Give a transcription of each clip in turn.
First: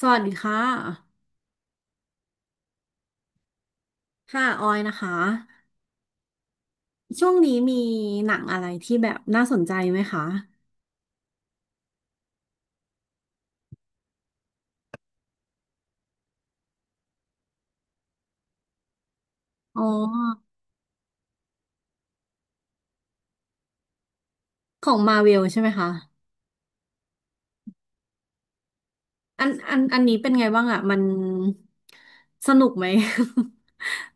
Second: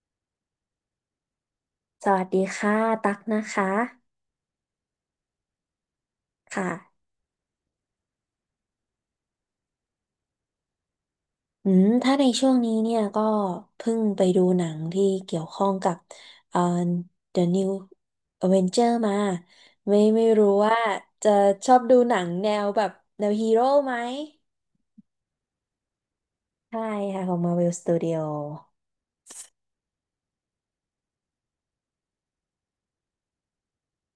สวัสดีค่ะ สวัสดีค่ะตักนะคะค่ะออยนะคะ ค่ะช่วงนี้มีหนังอะไรที่แบบน่าสนใจไหมคะ อืมถ้าในช่วงนี้เนี่ยก็เพิ่งไปดูหนังที่เกี่ยวข้องกับเอ่อ The New Avenger มาอ๋อ ไม่รู้ว่าจะชอบดูหนังแนวแบบแนวฮีโร่ไหมของมาเวลใช่ไหมคะใช่ค่ะของ Marvel Studio อันนี้เป็นไงบ้างอะ มันสนุกไหม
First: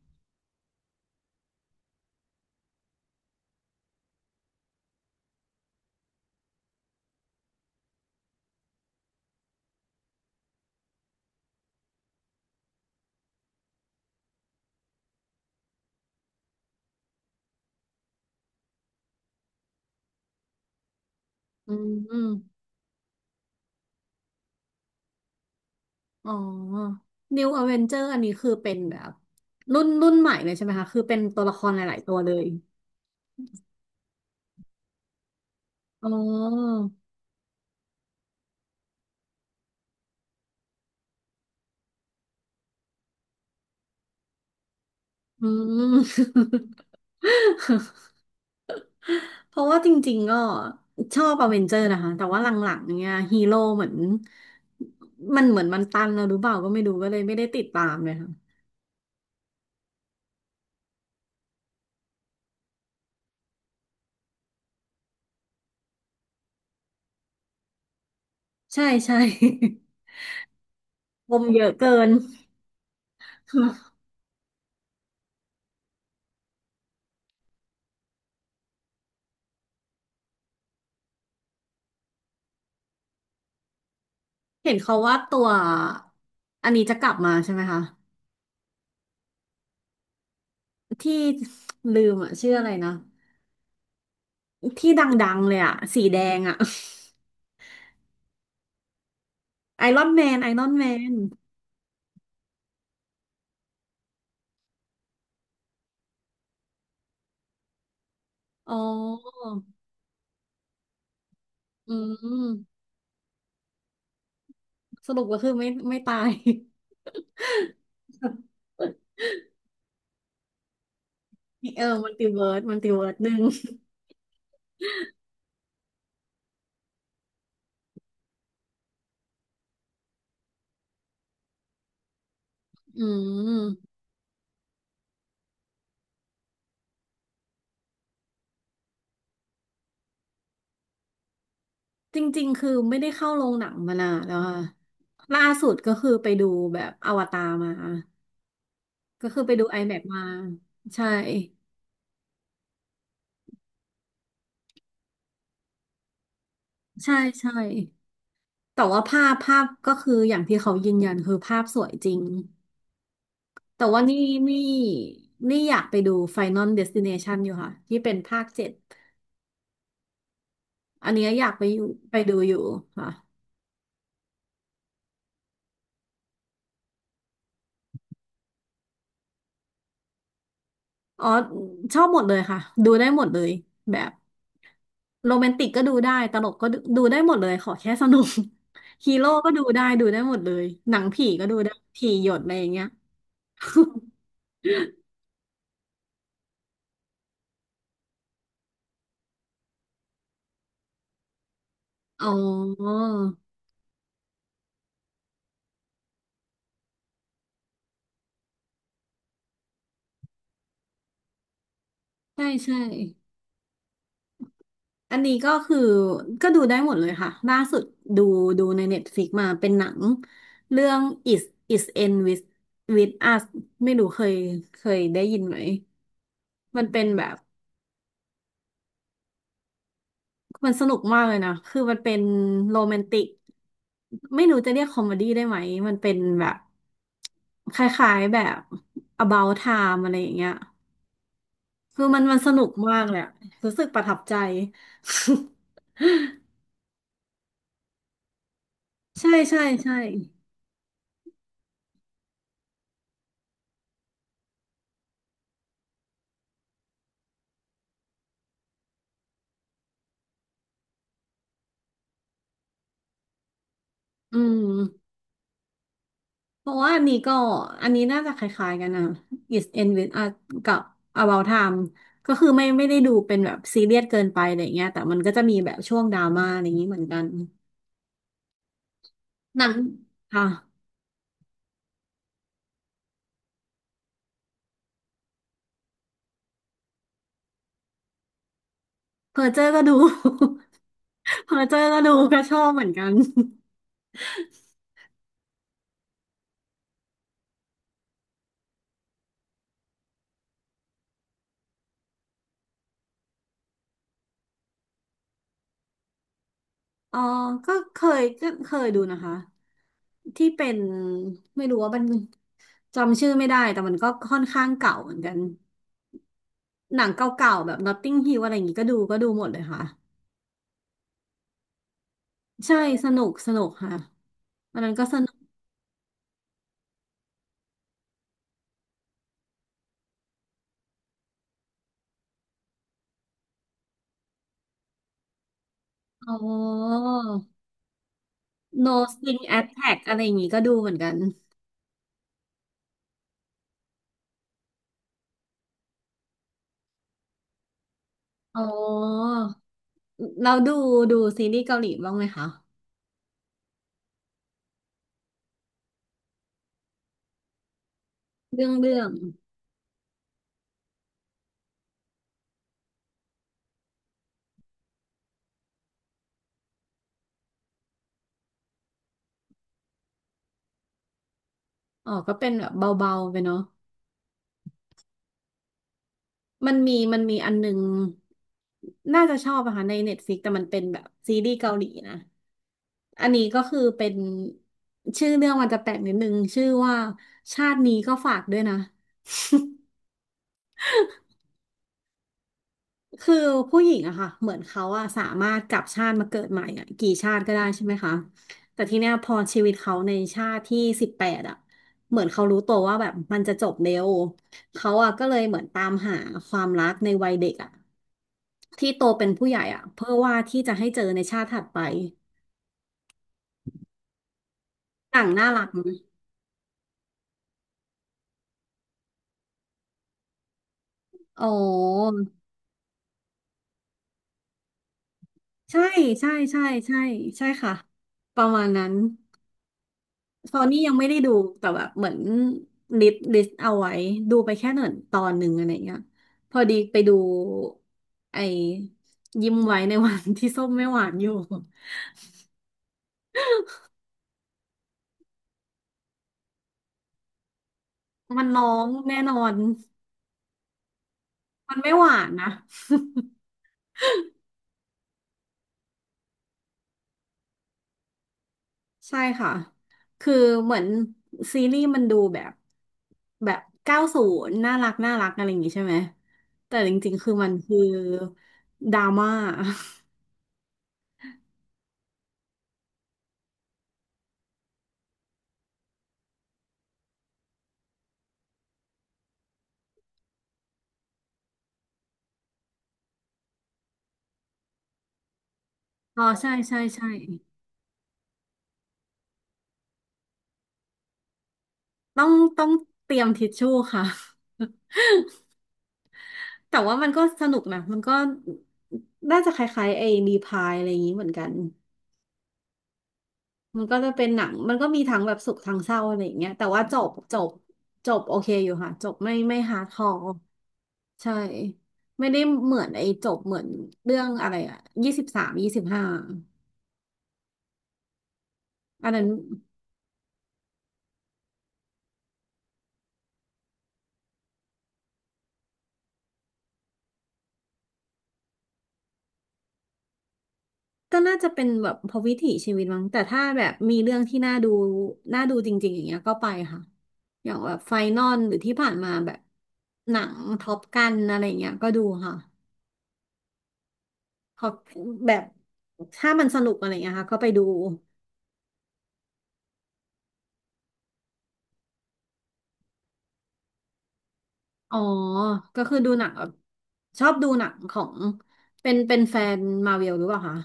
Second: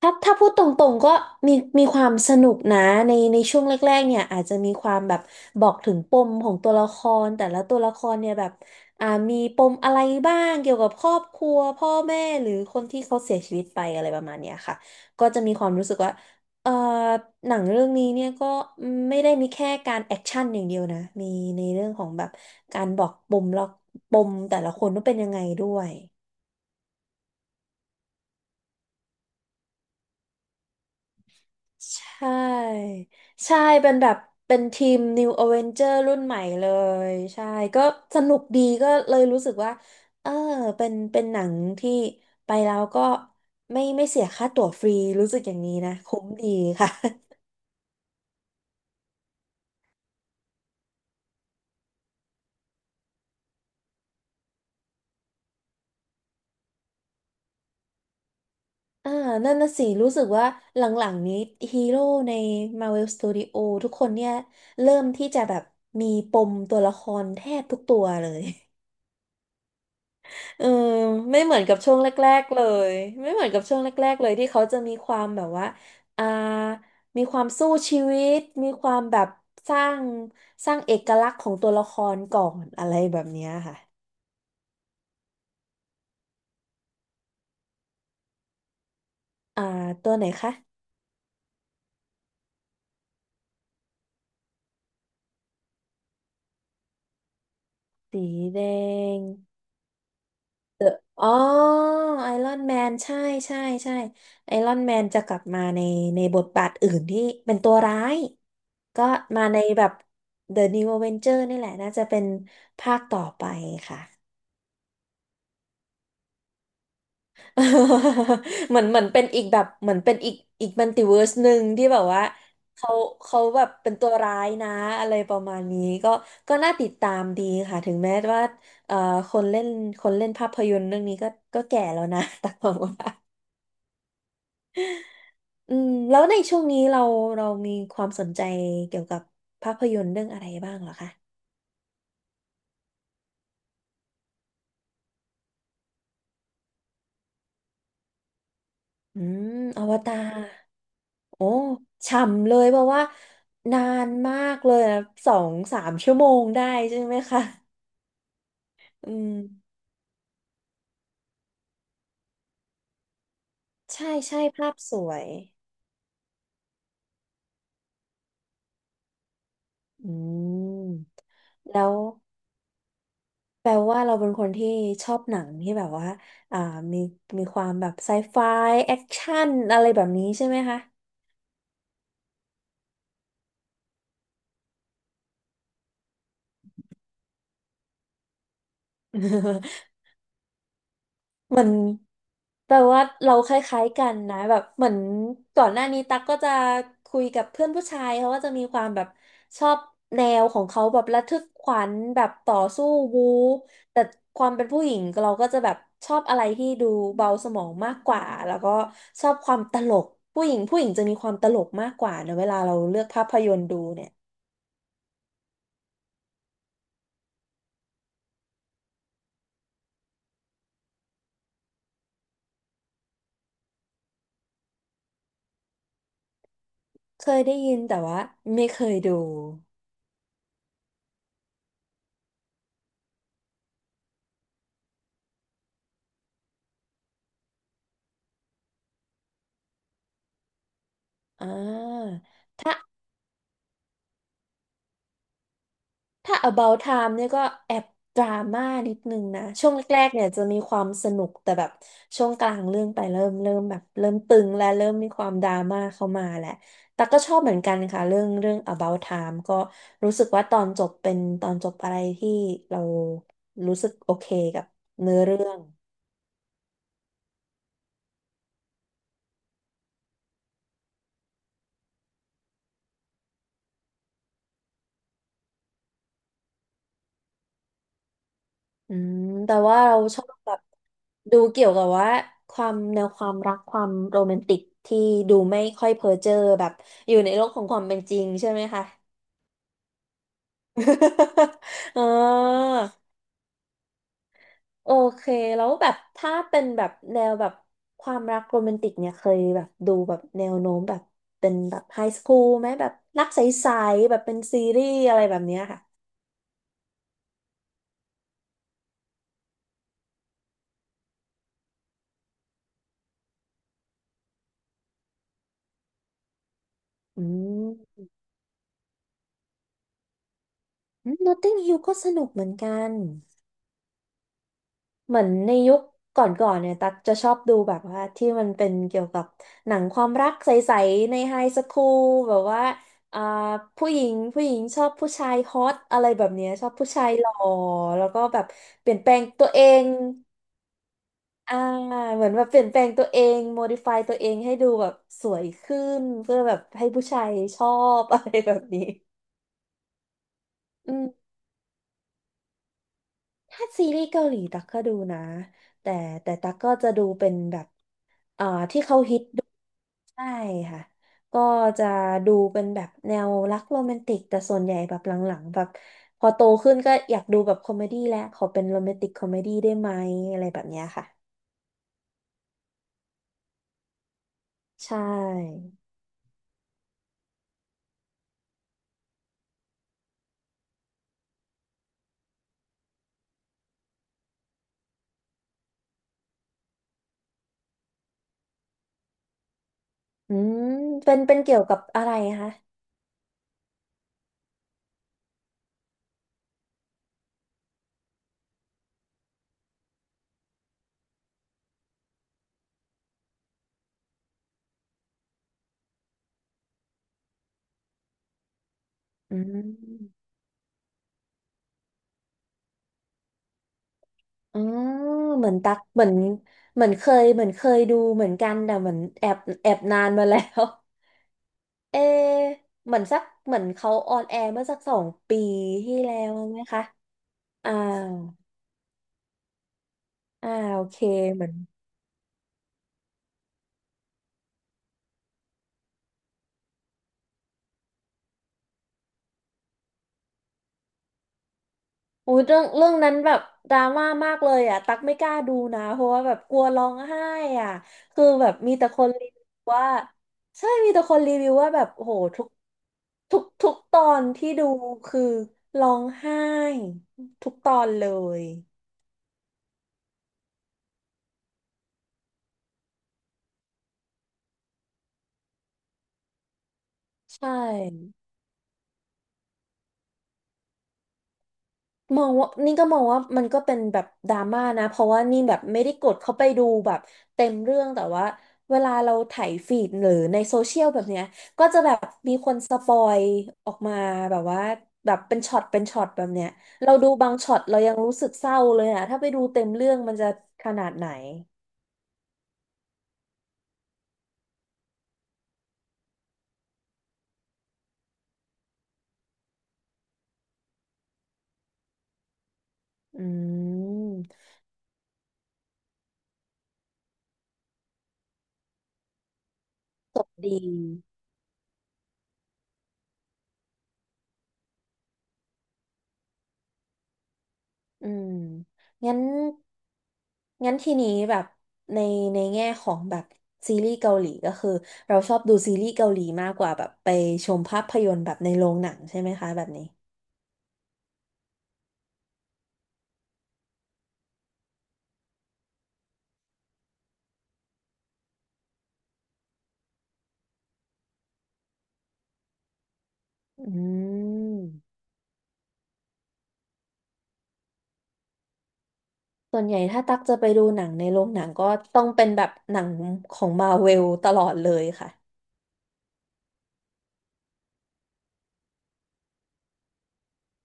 ถ้าพูดตรงๆก็มีมีความสนุกนะในช่วงแรกๆเนี่ยอาจจะมีความแบบบอกถึงปมของตัวละครแต่ละตัวละครเนี่ยแบบมีปมอะไรบ้างเกี่ยวกับครอบครัวพ่อแม่หรือคนที่เขาเสียชีวิตไปอะไรประมาณเนี้ยค่ะก็จะมีความรู้สึกว่าเอ่อหนังเรื่องนี้เนี่ยก็ไม่ได้มีแค่การแอคชั่นอย่างเดียวนะมีใน อืเรื่มองของอืแบมบการบอกปมแล้วปมแต่ละคนว่าเป็นยังไงด้วย อ๋อ New Avenger อันนี้คือเป็นแบบรุ่นใหม่เลยใช่ไหมคะ คือเป็นตัวละครหลายใชๆตัวเลย ่ใช่เป็นแบบเป็นทีม New Avenger อ๋อรุ่นใหม่เลยใช่ก็สนุกดีก็เลยรู้สึกว่าเออเป็นหนังที่ไปแล้วก็ไม่เสียค่าตั๋วฟรีรู้สึกอือย่างนี้นะม คุ้มดี ค่ะ เพราะว่าจริงๆก็ชอบอเวนเจอร์นะคะแต่ว่าหลังๆเนี่ยฮีโร่เหมือนมันตันแล้วหรือเปล่าก็ไม่รู้ก็เลยไม่ได้ติดตามเลยค่ะอ่านั่นน่ะสิรู้สึกว่าหลังๆนี้ฮีโร่ใน Marvel Studio ทุกคนเนี่ยเริ่มที่จะแบบมีปมตัวละครแทบทุกตัวเลย ใช่ใช่ เออ ปไม่มเหมืเยอนอะกับช่วเกิงนแรกๆเลยไม่เหมือนกับช่วงแรกๆเลยที่เขาจะมีความแบบว่าอ่ามีความสู้ชีวิตมีความแบบสร้างสร้างเอกลักษณ์ของตัวละครก่อนอะไรแบบเนี้ยค่ะเห็นเขาว่าตัวอันนี้จะกลับมาใช่ไหมคะอ่าตัวไหนคะที่ลืมอ่ะชื่ออะไรนะที่ดังๆเลยอ่ะสีแดงอ่ะสีแดงไอรอนแมนไอรอนเดแมอะนอ๋อไอรอนแมนใช่ใช่ใช่ไอรอนแมนจะกลับมาในบทบาทอื่นที่เป็นตัวร้ายอ๋ก็มาอในแบบ The New Avenger นี่แหละน่าอืจะเป็นมภาคต่อไปค่ะ สรุปก็คือไม่ตาย เหมือน เป็นอีกแบบเหมือนเป็นอีกอีกมัลติเวิร์สหนึ่งเออที่แบบมันว่าติเวิร์ดมันติเขาเวิร์ดหนึ่เขาง แบบเป็นตัวร้ายนะอะไรประมาณนี้ก็ก็น่าติดตามดีค่ะถึงแม้ว่าเอ่อคนเล่นคนเล่นภาพยนตร์เรื่องนี้ก็ก็แก่แล้วนะ แต่ผมอืว่ามอืมแล้วในช่วงนี้เรามีความสนใจเกี่ยวกับภาพยนตร์เรื่องอะไรบ้างเหรอคะจริงๆคือไม่ได้เข้าโรงหนังมานานแล้วค่ะล่าสุดก็คือไปดูแบบอวตารมาอืก็คือมไปดู อ IMAX วมกซ์ตามารใช่โอ้ฉ่ำเลยเพราะว่านานมากเลยนะสองสามชั่วโมงได้ใช่ไหใช่มคะ ใช่แต่ว่าอืภามพภาพก็คืออย่างที่เขายืนยันคือภาพสวยจริงแต่ว่าใช่ใช่นี่ภาพสวยนี่อยากไปดู Final Destination อลเดสติเนชันอยู่ค่ะที่เป็นภาค 7อืมอันเนี้ยอยากไปอแล้ยู่วไปดูอยู่ค่ะแปลว่าเราเป็นคนที่ชอบหนังที่แบบว่าอ่ามีมีความแบบไซไฟแอคชั่นอะไรแบบนี้ใช่ไหมคะ อ๋อชอบหมดเลยค่ะดูได้หมดเลยแบบ โรแมนติกก็ดูได้ ตลกก็ดูได้หมดเลย ขอแค่สนุก ฮีโร่ก็ดูได้ ดูได้หมดเลย หนังผีก็ดูเหมือได้นผีหยดอะไรอย่างแปลเงี้ย ว่าเราค ล้ายๆกันนะแบบเหมือนก่อนหน้านี้ตั๊กก็จะคุยกับเพื่อนผู้ชายเขาก็จะมีความแบบชอบแนวของเขาแบบระทึกขวัญแบอ๋อบต่อสู้บู๊แต่ความเป็นผู้หญิงเราก็จะแบบชอบอะไรที่ดูเบาสมองมากกว่าแล้วก็ชอบความตลกผู้หญิงผู้หญิงจะมีความตลกมากกว่านะเวใช่ลาเราใช่ เลือกภาพยนตร์ดูเนี่ยอันนี้ก็คือก็ดูได้หมดเลยค่ะล่าสุดดูดูใน Netflix มาเป็นหนังเรื่อง Is Is End With Us ไม่รู้เคยได้ยินไหมมันเป็นแบเคบ ยได้ยินแต่ว่าไม่เคยดูมันสนุกมากเลยนะคือมันเป็นโรแมนติก ไม่รู้จะเรียกคอมเมดี้ได้ไหม มันเป็นแบบคล้ายๆแบบ About Time อะไรอย่างเงี้ยอ่คือา มันสนุกมากเลยอะรู้สึกประทับใจ ถ้า About Time เนี่ยก็แอบดราม่านิดนึงใช่นะใช่ช่วงใช่แรกๆเนี่ยจะมีความสนุกแต่แบบช่วงกลางเรื่องไปเริ่มแบบเริ่มตึงและเริ่มมีความดราม่าเข้ามาแหละแต่ก็ชอบเหมือนกันค่ะเรื่อง About Time ก็รู้สึกว่าตอนจบเป็นตอนจบอะไรที่เรารู้สึกโอเคอืกับมเนื้อเรื่องเพราะว่าอันนี้น่าจะคล้ายๆกันนะ Is End With Us กับ About Time ก็คือไม่ได้ดูเป็นแบบซีเรียสเกินไปอะไรเงี้ยแต่มันก็จะมีแบบช่วงดราม่าอะไรอย่างนี้เหมือนกันอืมแต่หนังว่าเราชอบค่ะ แบบดูเกี่ยวกับว่าความแนวความรักความโรแมนติกที่ดูไม่ค่อยเพ้อเจ้อแบบอยู่ในโลกของความเป็นจริงใช่ไหมคะ เพอเจอร์ก็ดู เพอ เจอร์ก็อ๋อดูก็ชอบเหมือนกัน โอเคแล้วแบบถ้าเป็นแบบแนวแบบความรักโรแมนติกเนี่ยเคยแบบดูแบบแนวโน้มแบบเป็นแบบไฮสคูลไหมแบบรักใสๆแบบเป็นซีรีส์อะไรแบบเนี้ยค่ะเออก็เคยดูนะคะที่เป็นไม่รู้ว่ามันจำชื่อไม่ได้แต่มันก็ค่อนข้างเก่าเหมือนกันหนังอืเก่าๆแบบ ม Notting Hill อะไรอย่างงี้ก็ดูหมดเลยค่ะนอตติงฮิลก็สนุกเหมือนใช่กัน สนุกสนุกค่ะอันนั้นก็เหสมือนนุกในยุคก่อนๆเนี่ยตักจะชอบดูแบบว่าที่มันเป็นเกี่ยวกับหนังความรักใสๆในไฮสคูลแบบว่าอ่าผู้หญิงผู้หญิงชอบผู้ชายฮอตอะไรแบบอ๋อ เนี้ยชอบผู้ชายหล่อแล้วก็แบบเป No ลี่ยนแปลง String ตัวเอง Attack อะไรอย่างงี้ก็ดูเหมือนกันอ่าเหมือนแบบเปลี่ยนแปลงตัวเองโมดิฟายตัวเองให้ดูแบบสวยขึ้นเพื่อแบบให้ผู้ชายชอบ อะไรแบอ๋อบนี้เราดูอืมดูซีรีส์เกาหลีบ้างไหมคะถ้าซีรีส์เกาหลีตักก็ดูนะแต่แต่ตักก็จะดูเป็นแบบอ่าเรื่องที่เรื่เขาอง ฮิต ใช่ค่ะ ก็จะดูเป็นแบบแนวรักโรแมนติกแต่ส่วนใหญ่แบบหลังๆแบบพอโตขึ้นก็อยากดูแบบคอมเมดี้แล้วขอเป็นโรแมนติกคอมเมดี้ได้ไหมอะไรแบบเนี้ยค่ะอ๋อก็เป็นแบบเบาๆไปเนาะใช่ มันมีอันนึงน่าจะชอบอะค่ะในเน็ตฟ i ิกแต่มันเป็นแบบซีรีส์เกาหลีนะ อันนี้ก็คือเป็นชื่อเรื่องมันจะแปลกนิดนึงชื่อว่าชาตินี้ก็ฝากด้วยนะ อืมเป็นเกี่ยวกับอะไรคะคือผู้หญิงอะค่ะ เหมือนเขาอะสามารถกลับชาติมาเกิดใหม่อะกี่ชาติก็ได้ใช่ไหมคะ แต่ทีเนี้ยพอชีวิตเขาในชาติที่18อะ เหมือนเขารู้ตัวว่าแบบมันจะจบเร็วเขาอะก็เลยเหมือนตามหาความรักในวัยเด็กอะ ที่โตเป็นอืผู้ใหญ่มอะเพื่อว่าที่จะให้เจอในชาติถัดไปอ๋อต่างเหน่ามือนรักตัไหกมั้ยเหมือนเหมือนเคยเคยดูเหมือนกันแต่เหมือนแอบนานมาแล้ว อ๋อ เอเหมือนสักเหมือนเขาออนแอร์เมื่อสัก2 ปีใช่ที่แล้ใช่วไหมใช่คะใช่ใช่อ่า ค่ะประมาณนั้นอ่าตอนนี้โอยังเคไม่ได้ดูเหมือนแต่แบบเหมือนลิสต์เอาไว้ดูไปแค่หนึ่งตอนหนึ่งอะไรเงี้ยพอดีไปดูไอ้ยิ้มไว้ในวันที่ส้มไม่หวานอยู่โอ้ยเรื่องนั้นแบบดราม่ามากเลยอ่ะตักไม่กล้าดูนะเพราะว่าแบบกลัวร้องไห้อ่ะคือมันแบบร้อมีแต่งคนแน่รีนอวิวนว่าใช่มีแต่คนรีวิวว่ามันแบบไม่หโอ้โหวานทุกนะ ทุกทุกตอนที่ดูคือร้องไห้ทุกตอนเลยใช่ค่ะ คือเหมือนซีรีส์มันดูแบบ90น่ารักน่ารักอะไรอย่างงี้ใช่ไหม แต่จริงๆคือใชมันคือ่ ดราม่า มองว่านี่ก็มองว่ามันก็เป็นแบบดราม่านะเพราะว่านี่แบบไม่ได้กดเข้าไปดูแบบเต็มเรื่องแต่ว่าเวลาเราไถายฟีดหรือในโซเชียลแบบเนี้ยก็จะแบบมีคนสปอยออกมาแบบว่าแบบเป็นช็อตเป็นช็อต อ๋แบอบเนี้ยใช่ใช่เราใช่ดูบางช็อตเรายังรู้สึกเศร้าเลยอะถ้าไปดูเต็มเรื่องมันจะขนาดไหนต้องต้องเตรียมทิชชู่ค่ะ แต่ว่ามันก็สนุกนะ มันก็น่าจะคล้ายๆไอ้รีพายอะไรอย่างงี้เหมือนกัน อืมันก็จะเป็นหมนังมันก็มีทั้งแบบสุขทั้งเศร้าอะไรอย่างเงี้ยแต่ว่าจบโอเคอยู่ค่ะจบไม่ฮาร์ดคอจบร์ดี ใช่ไม่ได้เหมือนไอ้จบเหมือนเรื่องอะไรอะ2325อืมอันงั้นนั้นงั้นทีนี้แบบในในแง่ของแบบซีรีส์เกาหลีก็คือเราชอบดูซีรีส์เกาหลีมากกว่าแบบไปชมภาพยนตร์แบบในโรงหนังใช่ไหมคะแบบนี้ก็น่าจะเป็นแบบพอวิถีชีวิตมั้งแต่ถ้าแบบมีเรื่องที่น่าดูจริงๆอย่างเงี้ยก็ไปค่ะอย่างแบบไฟนอลหรือที่ผ่านมาแบบหนังท็อปกันอะไรอย่างเงี้ยก็ดูค่ะอืขมอแบบถ้ามันสนุกอะไรอย่างเงี้ยค่ะก็ไปดู ส่วนใหญ่ถ้าตักจะไปดูหนังในโรงหนังก็ต้องเป็นแบบหนังของมาเวลตลอดเลยอ๋อ ค่ะก็คือดูหนังแบบชอบดูหนังของเป็นแฟนมาเวลหรือเปล่าคะ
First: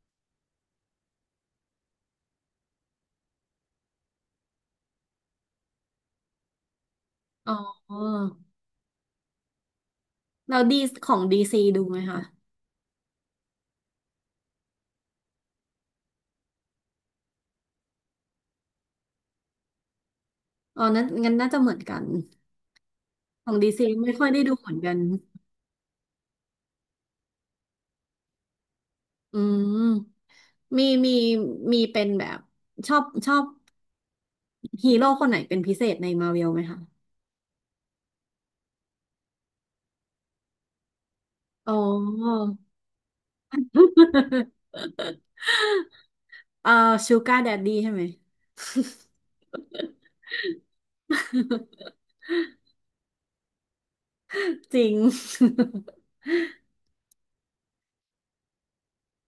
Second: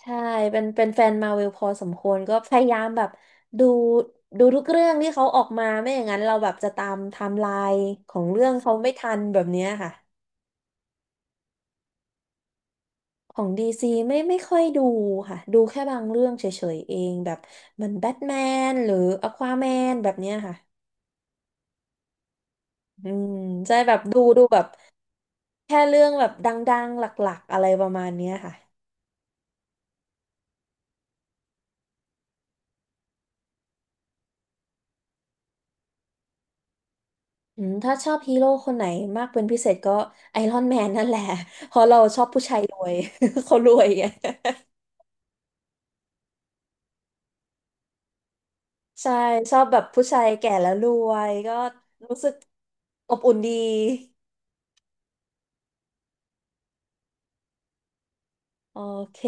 ใช่ เป็นแฟนมาเวลพอสมควรก็พยายามแบบดูดูทุกเรื่องที่เขาออกมาไม่อย่างนั้นเราแบบจะตามไทม์ไลอ๋อน์ของเรื่องเขาไม่ทันแบบเนี้ยค่ะ เราดีของดีซีดูไหมคะของดีซีไม่ค่อยดูค่ะดูแค่บางเรื่องเฉยๆเองแบบเหมันแบทแมนหรืออควาแมนแบบเนี้ยค่ะอ๋อนั้นงั้นน่าจะเหมือนกันอืมของดีใช่ซีแบบไม่ดูค่อยได้ดูดูแบเหบมือนกันแค่เรื่องแบบดังๆหลักๆอะไรประมาณเนี้ยค่ะอืมมีมีมีเป็นแบบชอบฮีโร่คนไหนเป็นพิเศษในมาเวลไหมคะอืมถ้าชอบฮีโร่คนไหนมากเป็นพิเศษก็ไอรอนแมนนั่นแหละ อ๋เพอ ราะเราชอบผู้ชายรวย เขารวยไง เอ่อชูการ์แดดดี้ใช่ไหม ใช่ชอบแบบผู้ชายแก่แล้วรวยก็ รู้สึกอบอุ่นดีจริง โอเค